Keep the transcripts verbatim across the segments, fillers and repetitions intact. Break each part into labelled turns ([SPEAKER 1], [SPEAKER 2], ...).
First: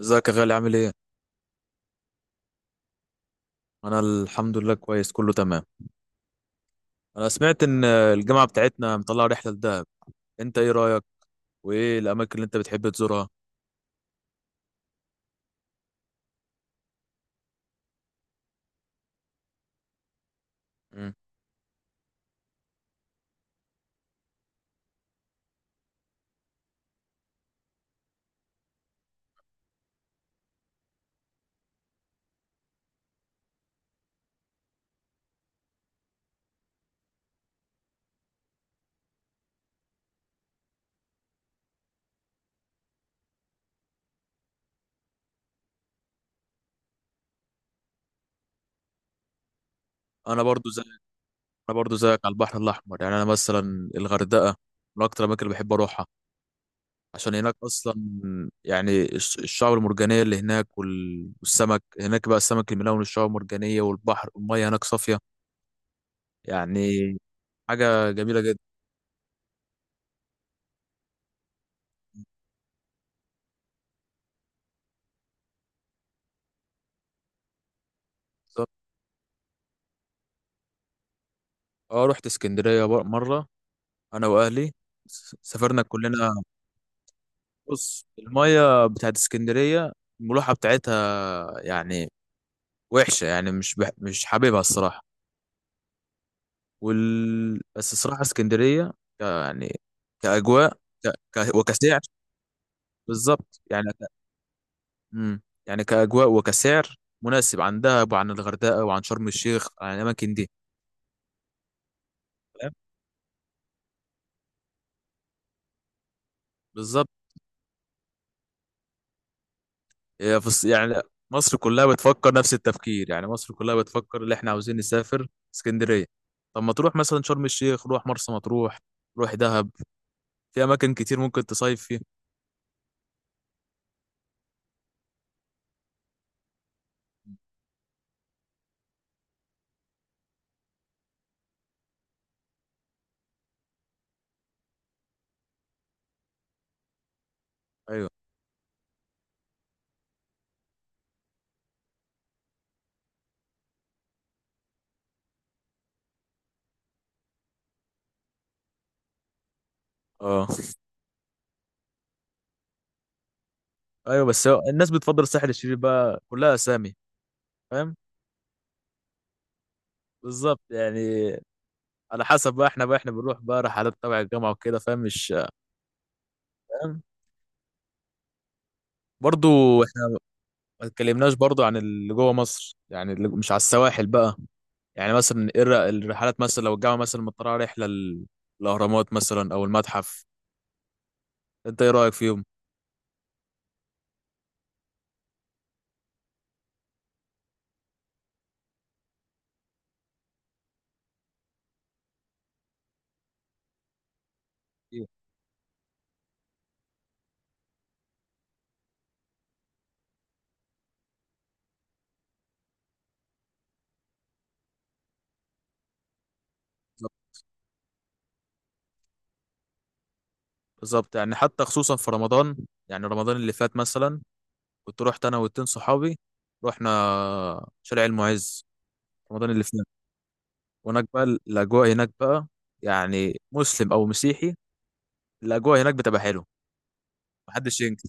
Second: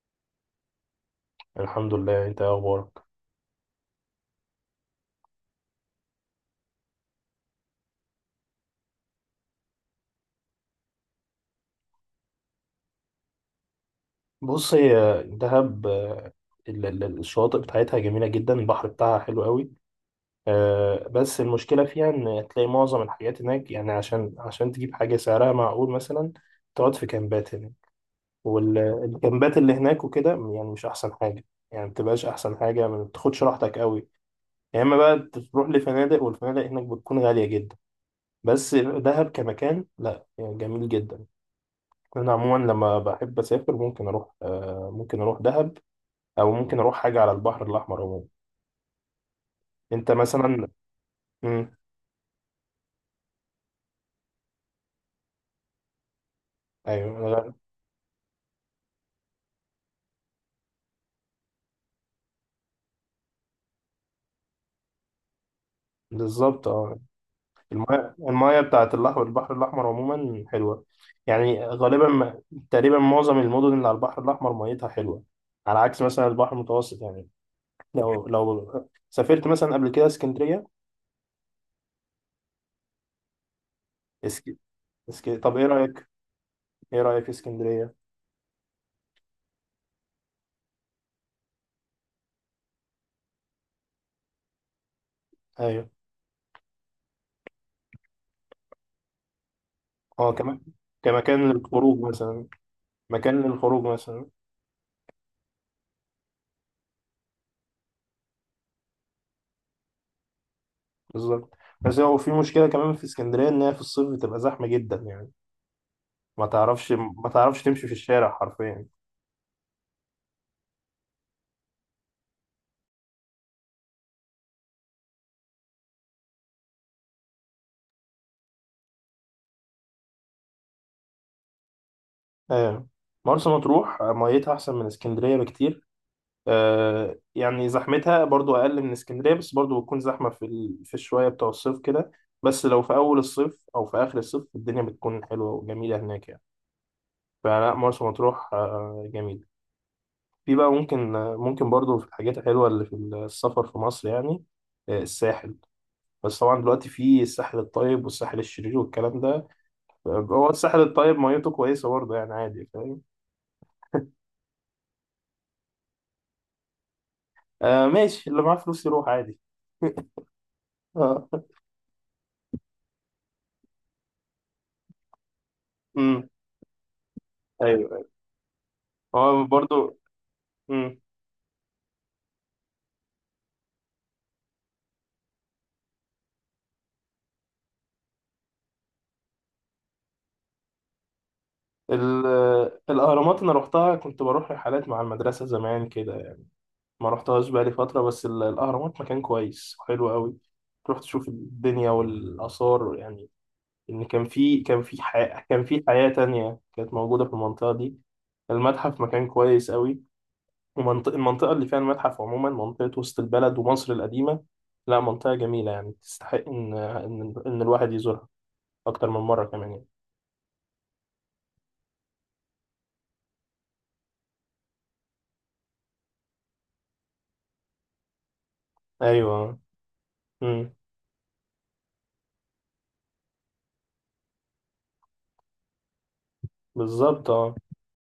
[SPEAKER 1] ازيك يا غالي، عامل ايه؟
[SPEAKER 2] الحمد لله. انت ايه اخبارك؟
[SPEAKER 1] انا الحمد لله، كويس، كله تمام. انا سمعت ان الجامعة بتاعتنا مطلعة رحلة لدهب. انت ايه رأيك؟ وايه الاماكن اللي انت بتحب تزورها؟
[SPEAKER 2] بص، هي دهب آه، ال- ال- الشواطئ بتاعتها جميله جدا، البحر بتاعها حلو قوي. آه،
[SPEAKER 1] مم.
[SPEAKER 2] بس المشكله فيها ان تلاقي معظم الحاجات هناك، يعني عشان عشان تجيب حاجه سعرها معقول مثلا، تقعد في كامبات هناك. والكامبات اللي هناك وكده يعني مش احسن حاجه، يعني ما بتبقاش احسن حاجه، ما بتاخدش راحتك قوي، يا اما بقى تروح لفنادق، والفنادق هناك بتكون غاليه جدا. بس دهب كمكان، لا يعني جميل جدا. انا عموما لما بحب اسافر ممكن اروح، آه، ممكن اروح دهب او ممكن اروح حاجه على البحر الاحمر عموما. انت
[SPEAKER 1] انا
[SPEAKER 2] مثلا؟
[SPEAKER 1] برضو زيك انا
[SPEAKER 2] امم،
[SPEAKER 1] برضو زيك على البحر الاحمر، يعني انا مثلا الغردقة من اكتر الاماكن اللي بحب اروحها،
[SPEAKER 2] ايوه،
[SPEAKER 1] عشان
[SPEAKER 2] أنا-
[SPEAKER 1] هناك اصلا، يعني الش- الشعاب المرجانية اللي هناك، وال- والسمك هناك بقى، السمك الملون والشعاب المرجانية والبحر، والمية هناك صافية،
[SPEAKER 2] بالظبط
[SPEAKER 1] يعني
[SPEAKER 2] اه.
[SPEAKER 1] حاجة
[SPEAKER 2] المايه
[SPEAKER 1] جميلة جدا.
[SPEAKER 2] المايه بتاعت الأح- البحر الاحمر عموما حلوه، يعني غالبا ما- تقريبا معظم المدن اللي على البحر الاحمر ميتها حلوه، على عكس مثلا البحر المتوسط. يعني لو لو سافرت مثلا قبل كده اسكندريه.
[SPEAKER 1] اه، رحت اسكندرية بر- مرة، انا
[SPEAKER 2] اسك...
[SPEAKER 1] واهلي،
[SPEAKER 2] اسك...
[SPEAKER 1] س-
[SPEAKER 2] طب ايه
[SPEAKER 1] سافرنا
[SPEAKER 2] رايك،
[SPEAKER 1] كلنا.
[SPEAKER 2] ايه رايك في اسكندريه؟
[SPEAKER 1] بص، المية بتاعت اسكندرية، الملوحة بتاعتها، يعني وحشة، يعني مش بح... مش حاببها الصراحة.
[SPEAKER 2] ايوه،
[SPEAKER 1] وال... بس الصراحة اسكندرية، ك... يعني
[SPEAKER 2] اه كمان،
[SPEAKER 1] كأجواء، ك...
[SPEAKER 2] كمكان
[SPEAKER 1] ك...
[SPEAKER 2] للخروج
[SPEAKER 1] وكسعر،
[SPEAKER 2] مثلا، مكان
[SPEAKER 1] بالظبط
[SPEAKER 2] للخروج
[SPEAKER 1] يعني ك...
[SPEAKER 2] مثلا.
[SPEAKER 1] مم. يعني كأجواء وكسعر مناسب عن دهب وعن الغردقة وعن شرم الشيخ، عن الأماكن دي،
[SPEAKER 2] بالظبط. بس هو في مشكلة
[SPEAKER 1] فاهم؟
[SPEAKER 2] كمان في اسكندرية، إن هي في الصيف بتبقى زحمة جدا، يعني ما تعرفش،
[SPEAKER 1] بالظبط.
[SPEAKER 2] ما تعرفش تمشي في الشارع حرفيا.
[SPEAKER 1] هي في الص- يعني مصر كلها بتفكر نفس التفكير، يعني مصر كلها بتفكر اللي احنا عاوزين نسافر اسكندرية. طب ما تروح مثلا شرم الشيخ، روح مرسى مطروح، روح دهب، في اماكن كتير ممكن تصيف فيها.
[SPEAKER 2] آه. مرسى مطروح ميتها أحسن من اسكندرية بكتير. آه. يعني زحمتها برضو أقل من اسكندرية، بس برضو بتكون زحمة في ال... في الشوية بتوع الصيف كده. بس لو في أول الصيف أو في آخر الصيف الدنيا بتكون حلوة وجميلة هناك يعني. فلا مرسى
[SPEAKER 1] ايوه،
[SPEAKER 2] مطروح آه جميلة. في بقى ممكن، ممكن برضو في الحاجات الحلوة اللي في السفر في مصر، يعني آه، الساحل. بس طبعا دلوقتي في الساحل الطيب والساحل الشرير والكلام ده. هو
[SPEAKER 1] اه،
[SPEAKER 2] الساحل الطيب ميته كويسه برضه، يعني عادي فاهم.
[SPEAKER 1] ايوه. بس هو الناس بتفضل الساحل الشرير بقى، كلها اسامي،
[SPEAKER 2] آه
[SPEAKER 1] فاهم؟
[SPEAKER 2] ماشي، اللي معاه فلوس يروح عادي.
[SPEAKER 1] بالظبط يعني.
[SPEAKER 2] اه،
[SPEAKER 1] على حسب بقى، احنا بقى احنا بنروح بقى رحلات تبع الجامعه وكده، فاهم؟ مش
[SPEAKER 2] امم،
[SPEAKER 1] فاهم.
[SPEAKER 2] ايوه، هو
[SPEAKER 1] برضو.
[SPEAKER 2] برضه،
[SPEAKER 1] احنا ما
[SPEAKER 2] امم.
[SPEAKER 1] اتكلمناش برضو عن اللي جوه مصر، يعني اللي مش على السواحل بقى، يعني مثلا ايه الر- الرحلات مثلا، لو الجامعه مثلا مطلعه رحله ال- الاهرامات مثلا او المتحف، انت ايه رايك فيهم؟
[SPEAKER 2] ال- الاهرامات انا روحتها، كنت بروح رحلات مع المدرسه زمان كده يعني. ما روحتهاش بقالي فتره، بس ال- الاهرامات مكان كويس وحلو قوي، تروح تشوف الدنيا والاثار. يعني ان كان، في كان في
[SPEAKER 1] إيه.
[SPEAKER 2] حياه كان في حياه تانية كانت موجوده في المنطقه دي. المتحف مكان كويس قوي. ومنطقة المنطقة اللي فيها المتحف عموما منطقة وسط البلد ومصر القديمة، لا منطقة جميلة، يعني تستحق إن
[SPEAKER 1] بالظبط.
[SPEAKER 2] إن إن الواحد يزورها أكتر من مرة كمان يعني.
[SPEAKER 1] بالظبط. يعني حتى خصوصا في رمضان، يعني رمضان اللي فات مثلا، كنت رحت انا واتنين صحابي، رحنا شارع المعز، رمضان
[SPEAKER 2] أيوه.
[SPEAKER 1] اللي فات.
[SPEAKER 2] أمم،
[SPEAKER 1] هناك بقى، الاجواء هناك بقى، يعني مسلم او مسيحي، الاجواء هناك بتبقى حلوه،
[SPEAKER 2] بالظبط أه.
[SPEAKER 1] محدش ينكر.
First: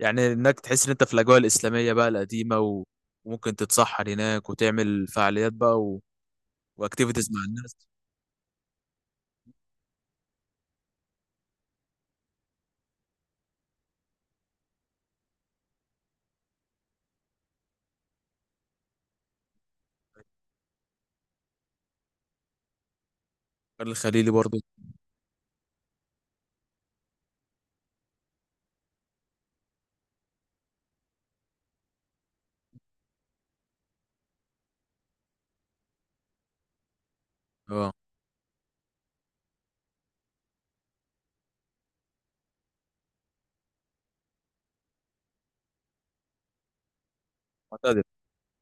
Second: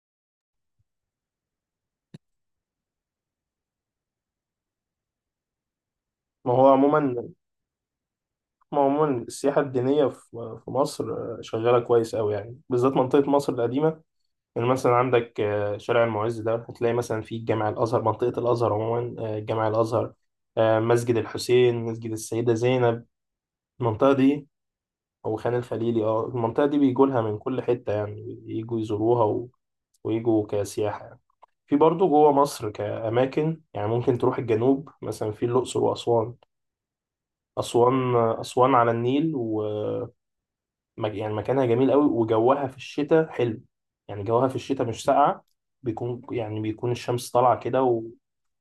[SPEAKER 1] يعني هناك تحس ان انت في الاجواء الاسلاميه بقى القديمه، و... وممكن تتسحر هناك وتعمل فعاليات بقى، و...
[SPEAKER 2] ما هو عموما
[SPEAKER 1] واكتيفيتيز مع الناس.
[SPEAKER 2] ما هو عموما السياحة الدينية في في مصر، آه، شغالة كويس أوي، يعني بالذات منطقة مصر القديمة. يعني مثلا عندك آه، شارع المعز ده، هتلاقي مثلا فيه جامع الأزهر، منطقة الأزهر عموما، آه، جامع الأزهر، آه، مسجد الحسين، مسجد السيدة زينب،
[SPEAKER 1] البر
[SPEAKER 2] المنطقة
[SPEAKER 1] الخليلي
[SPEAKER 2] دي
[SPEAKER 1] برضو.
[SPEAKER 2] او خان الخليلي. اه المنطقه دي بيجولها من كل حته، يعني يجوا يزوروها و... ويجوا كسياحه يعني. في برضه جوه مصر كأماكن يعني ممكن تروح الجنوب، مثلا في الأقصر وأسوان.
[SPEAKER 1] اه،
[SPEAKER 2] أسوان أسوان على النيل و مك- يعني مكانها جميل قوي، وجوها في الشتاء حلو، يعني جوها في الشتاء مش ساقعة، بيكون يعني بيكون الشمس طالعة كده،
[SPEAKER 1] معتدل.
[SPEAKER 2] و...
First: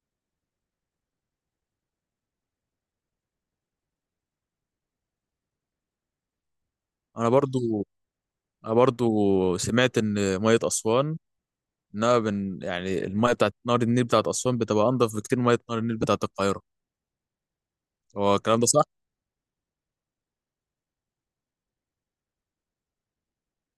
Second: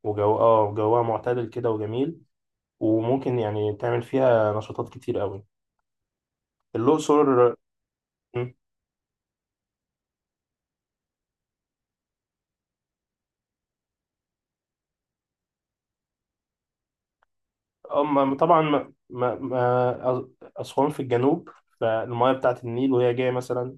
[SPEAKER 2] وجو اه جوها معتدل كده وجميل، وممكن يعني تعمل فيها نشاطات كتير قوي. الأقصر،
[SPEAKER 1] انا برضو انا برضو سمعت ان ميه اسوان، انها، من، يعني الميه بتاعت نهر النيل بتاعت اسوان بتبقى انضف بكتير من ميه نهر النيل بتاعت القاهره، هو
[SPEAKER 2] هم
[SPEAKER 1] الكلام
[SPEAKER 2] طبعا
[SPEAKER 1] ده صح؟
[SPEAKER 2] ما ما ما أسوان في الجنوب، فالمياه بتاعة النيل وهي جاية مثلا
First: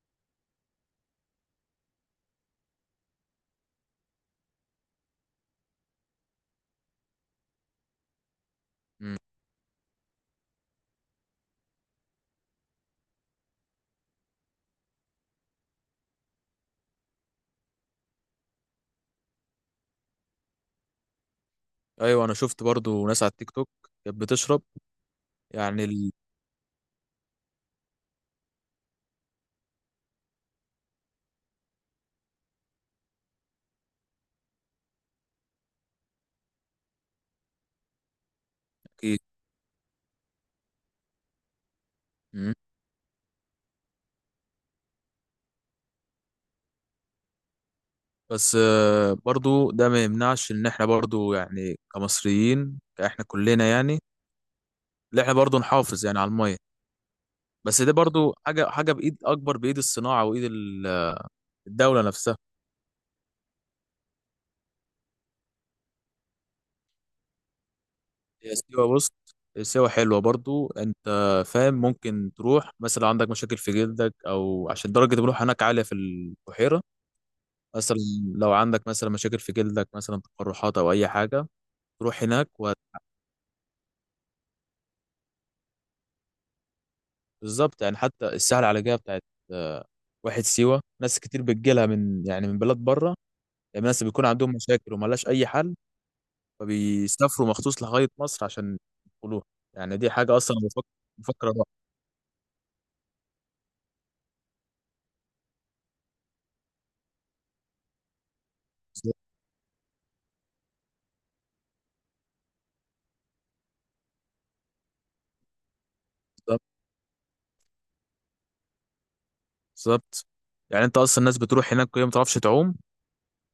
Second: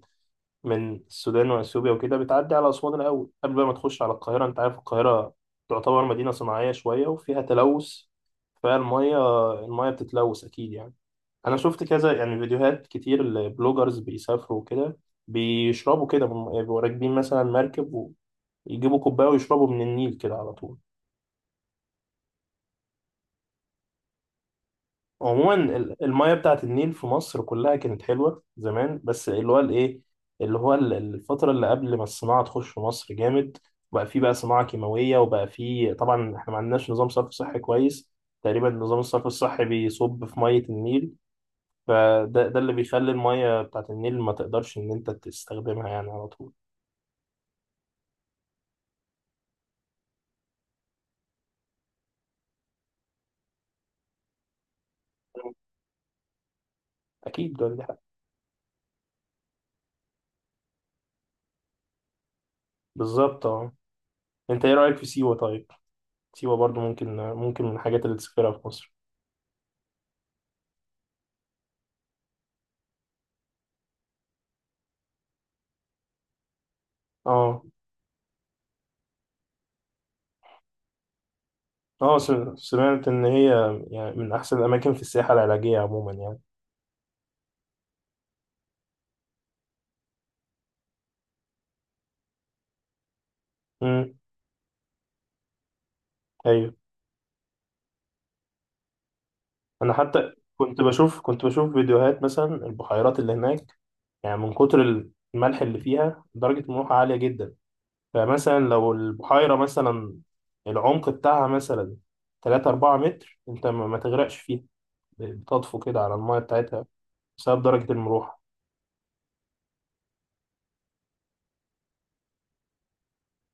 [SPEAKER 2] من السودان وأثيوبيا وكده، بتعدي على أسوان الأول قبل بقى ما تخش على القاهرة. أنت عارف القاهرة تعتبر مدينة صناعية شوية وفيها تلوث،
[SPEAKER 1] مم.
[SPEAKER 2] فالمياه المياه بتتلوث أكيد يعني. أنا شفت كذا يعني فيديوهات كتير البلوجرز بيسافروا وكده، بيشربوا كده، بيبقوا راكبين مثلا مركب ويجيبوا كوباية ويشربوا من النيل كده على طول.
[SPEAKER 1] ايوه، انا شفت برضو ناس على التيك توك كانت بتشرب،
[SPEAKER 2] عموما
[SPEAKER 1] يعني
[SPEAKER 2] ال-
[SPEAKER 1] ال...
[SPEAKER 2] المياه بتاعت النيل في مصر كلها كانت حلوة زمان، بس اللي هو الايه، اللي هو ال- الفترة اللي قبل ما الصناعة تخش في مصر جامد، بقى في، بقى صناعة كيماوية، وبقى في طبعا احنا ما عندناش نظام صرف صحي كويس، تقريبا نظام
[SPEAKER 1] أكيد.
[SPEAKER 2] الصرف الصحي بيصب في مية النيل. فده
[SPEAKER 1] مم.
[SPEAKER 2] ده اللي بيخلي المية بتاعت النيل ما تقدرش ان انت تستخدمها يعني على طول.
[SPEAKER 1] بس آه، برضو ده ما يمنعش ان احنا برضو يعني كمصريين، احنا كلنا يعني ان احنا برضو نحافظ يعني على الميه.
[SPEAKER 2] اكيد ده
[SPEAKER 1] بس
[SPEAKER 2] اللي
[SPEAKER 1] ده
[SPEAKER 2] حق.
[SPEAKER 1] برضو حاجه حاجه بايد اكبر، بايد الصناعه، وايد ال- الدوله نفسها.
[SPEAKER 2] بالظبط اه. انت ايه رأيك في سيوة طيب؟ سيوة برضو ممكن، ممكن من الحاجات اللي تسافرها
[SPEAKER 1] هي
[SPEAKER 2] في مصر.
[SPEAKER 1] سيوه، بص، سيوه حلوه برضو، انت فاهم؟ ممكن تروح مثلا، عندك مشاكل في جلدك، او عشان درجه الملوحه هناك عاليه في البحيره
[SPEAKER 2] اه،
[SPEAKER 1] مثلا، لو عندك مثلا مشاكل في جلدك مثلا، تقرحات او اي حاجه،
[SPEAKER 2] اه
[SPEAKER 1] تروح
[SPEAKER 2] س-
[SPEAKER 1] هناك وهت-
[SPEAKER 2] سمعت ان هي يعني من احسن الاماكن في السياحه العلاجيه عموما يعني.
[SPEAKER 1] بالظبط يعني، حتى الساحه العلاجيه بتاعت آه، واحد سيوه، ناس كتير بتجيلها من، يعني من بلاد بره، يعني ناس
[SPEAKER 2] امم،
[SPEAKER 1] بيكون عندهم مشاكل وملهاش اي حل،
[SPEAKER 2] ايوه.
[SPEAKER 1] فبيسافروا مخصوص لغايه مصر عشان يدخلوها،
[SPEAKER 2] انا
[SPEAKER 1] يعني دي
[SPEAKER 2] حتى
[SPEAKER 1] حاجه اصلا أنا
[SPEAKER 2] كنت
[SPEAKER 1] بفكر،
[SPEAKER 2] بشوف كنت
[SPEAKER 1] بفكر اروح.
[SPEAKER 2] بشوف فيديوهات مثلا البحيرات اللي هناك، يعني من كتر الملح اللي فيها درجه الملوحه عاليه جدا. فمثلا لو البحيره مثلا العمق بتاعها مثلا تلاتة اربعة متر، انت ما ما تغرقش فيها، بتطفو كده على الميه
[SPEAKER 1] بالظبط.
[SPEAKER 2] بتاعتها بسبب درجه الملوحه.
[SPEAKER 1] بالظبط يعني، انت اصلا الناس بتروح هناك وهي ما بتعرفش تعوم،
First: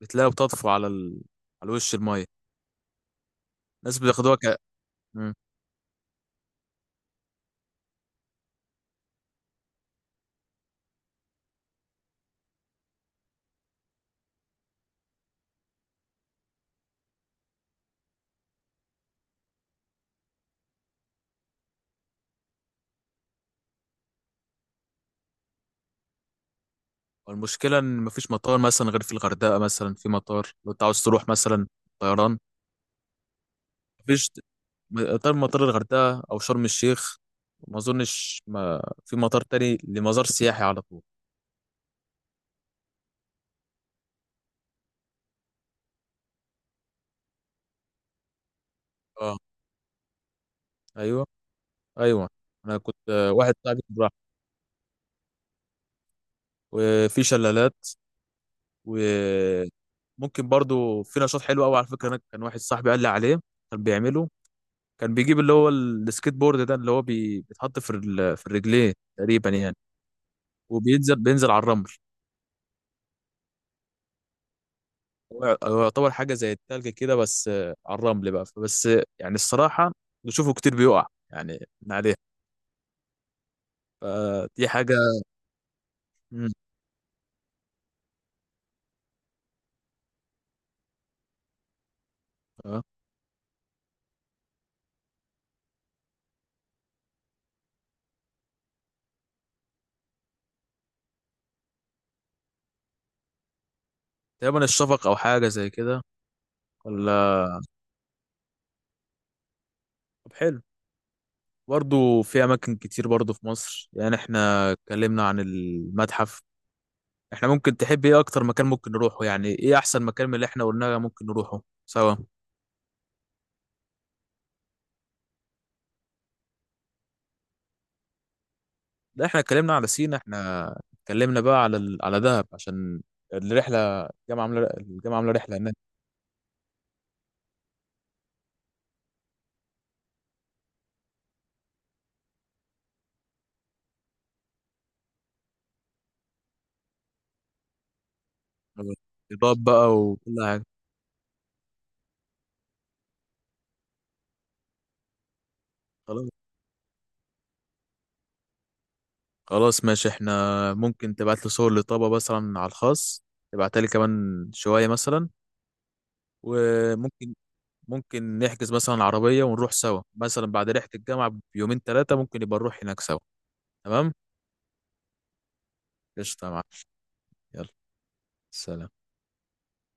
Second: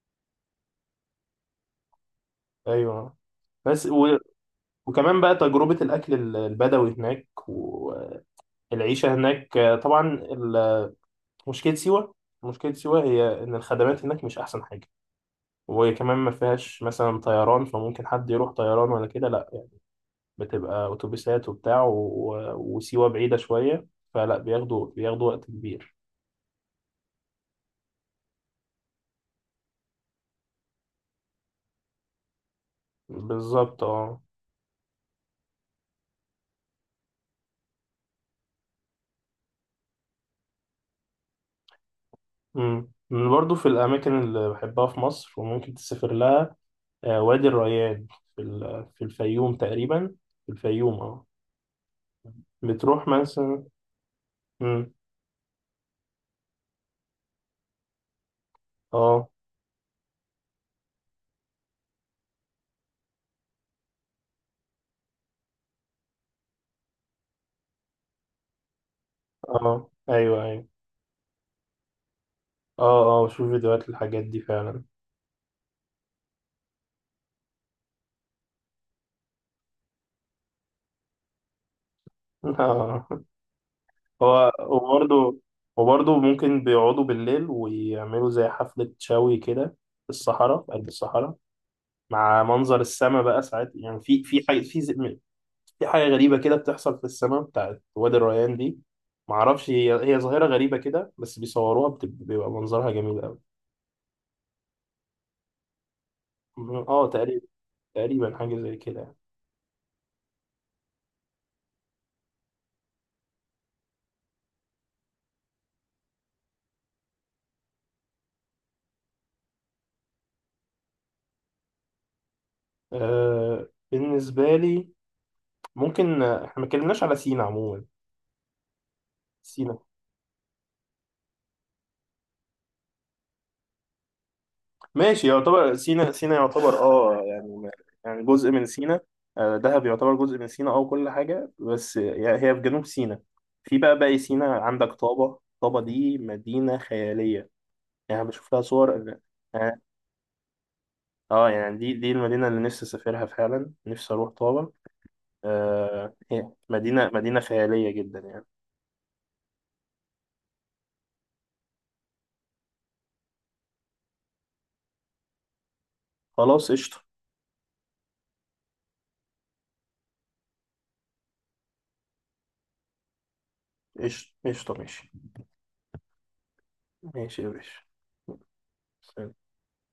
[SPEAKER 1] بتلاقيها بتطفو على ال... على وش المايه،
[SPEAKER 2] ايوه. بس
[SPEAKER 1] ناس
[SPEAKER 2] و...
[SPEAKER 1] بياخدوها ك...
[SPEAKER 2] وكمان
[SPEAKER 1] مم.
[SPEAKER 2] بقى تجربه الاكل البدوي هناك، العيشة هناك. آه، طبعا ال- مشكلة سيوة، مشكلة سيوة هي إن الخدمات هناك مش أحسن حاجة، وكمان ما فيهاش مثلا طيران، فممكن حد يروح طيران؟ ولا كده لا يعني، بتبقى أتوبيسات وبتاع، و... و- وسيوة بعيدة شوية، فلا بياخدوا، بياخدوا وقت كبير.
[SPEAKER 1] والمشكلة إن مفيش مطار مثلا غير في الغردقة مثلا، في مطار لو أنت عاوز تروح مثلا طيران،
[SPEAKER 2] بالظبط اه.
[SPEAKER 1] مفيش م- غير مطار الغردقة أو شرم الشيخ. ما أظنش ما في مطار تاني لمزار سياحي على طول.
[SPEAKER 2] أمم. من برضو في الأماكن اللي بحبها في مصر وممكن تسافر لها، آه، وادي الريان، في ال... في
[SPEAKER 1] أه،
[SPEAKER 2] الفيوم تقريبا، في الفيوم اه.
[SPEAKER 1] أيوه، أيوه. أنا كنت
[SPEAKER 2] بتروح
[SPEAKER 1] آه، واحد
[SPEAKER 2] مثلا،
[SPEAKER 1] صاحبي راح.
[SPEAKER 2] أمم،
[SPEAKER 1] وفي شلالات،
[SPEAKER 2] اه
[SPEAKER 1] وممكن برضو في نشاط حلو أوي، على فكرة، أنا كان واحد صاحبي قال لي عليه، كان بيعمله، كان بيجيب اللي هو ال- السكيت بورد ده، اللي هو بي- بيتحط في ال- في الرجلين تقريبا يعني،
[SPEAKER 2] اه، ايوه ايوه،
[SPEAKER 1] وبينزل بينزل على الرمل.
[SPEAKER 2] اه اه بشوف فيديوهات الحاجات دي فعلا.
[SPEAKER 1] هو هو يعتبر حاجة زي التلج كده، بس آه، على الرمل بقى، فبس آه، يعني الصراحة بشوفه كتير بيقع يعني من عليه،
[SPEAKER 2] آه. هو
[SPEAKER 1] فدي حاجة.
[SPEAKER 2] وبرضه، وبرضه
[SPEAKER 1] مم.
[SPEAKER 2] ممكن بيقعدوا بالليل ويعملوا زي حفلة شوي كده، في الصحراء، في قلب الصحراء، مع منظر
[SPEAKER 1] آه.
[SPEAKER 2] السماء. بقى ساعات يعني في، في حاجة في ز- في حاجة غريبة كده بتحصل في السماء بتاعت وادي الريان دي. معرفش هي هي ظاهرة غريبة كده، بس بيصوروها بت- بيبقى منظرها جميل أوي.
[SPEAKER 1] تقريبا الشفق أو حاجة زي كده،
[SPEAKER 2] اه
[SPEAKER 1] ولا؟
[SPEAKER 2] تقريبا، تقريبا حاجة زي كده يعني.
[SPEAKER 1] طب حلو. برضه في أماكن كتير برضه في مصر، يعني احنا اتكلمنا عن المتحف، احنا ممكن تحب ايه أكتر مكان ممكن نروحه؟ يعني ايه أحسن مكان من اللي احنا قلناه ممكن نروحه سوا؟
[SPEAKER 2] آه بالنسبة لي، ممكن آه، احنا ما اتكلمناش على سينا عموما.
[SPEAKER 1] لا، احنا اتكلمنا
[SPEAKER 2] سينا،
[SPEAKER 1] على سينا، احنا اتكلمنا بقى على ال... على دهب عشان الرحلة، الجامعة عاملة الجامعة
[SPEAKER 2] ماشي،
[SPEAKER 1] عاملة رحلة هناك.
[SPEAKER 2] يعتبر سينا، سينا يعتبر اه يعني، يعني جزء من سينا، آه، دهب يعتبر جزء من سينا اه، كل حاجة، بس يعني هي في جنوب سينا. في بقى باقي سينا عندك طابة. طابة دي مدينة خيالية، يعني أنا بشوف لها صور
[SPEAKER 1] إضاءة
[SPEAKER 2] اه.
[SPEAKER 1] بقى وكل حاجة.
[SPEAKER 2] آه، يعني دي دي المدينة اللي نفسي اسافرها فعلا، نفسي اروح طابة. آه
[SPEAKER 1] خلاص.
[SPEAKER 2] هي مدينة مدينة خيالية جدا يعني.
[SPEAKER 1] خلاص ماشي، احنا ممكن تبعت لي صور لطابة مثلا على الخاص، تبعتها لي كمان شوية مثلا،
[SPEAKER 2] خلاص قشطة.
[SPEAKER 1] وممكن ممكن نحجز مثلا عربية ونروح سوا مثلا بعد رحلة الجامعة بيومين ثلاثة، ممكن يبقى نروح هناك سوا. تمام.
[SPEAKER 2] قشطة قشطة ماشي،
[SPEAKER 1] قشطة يا معلم.
[SPEAKER 2] ماشي يا
[SPEAKER 1] يلا.
[SPEAKER 2] باشا.
[SPEAKER 1] سلام.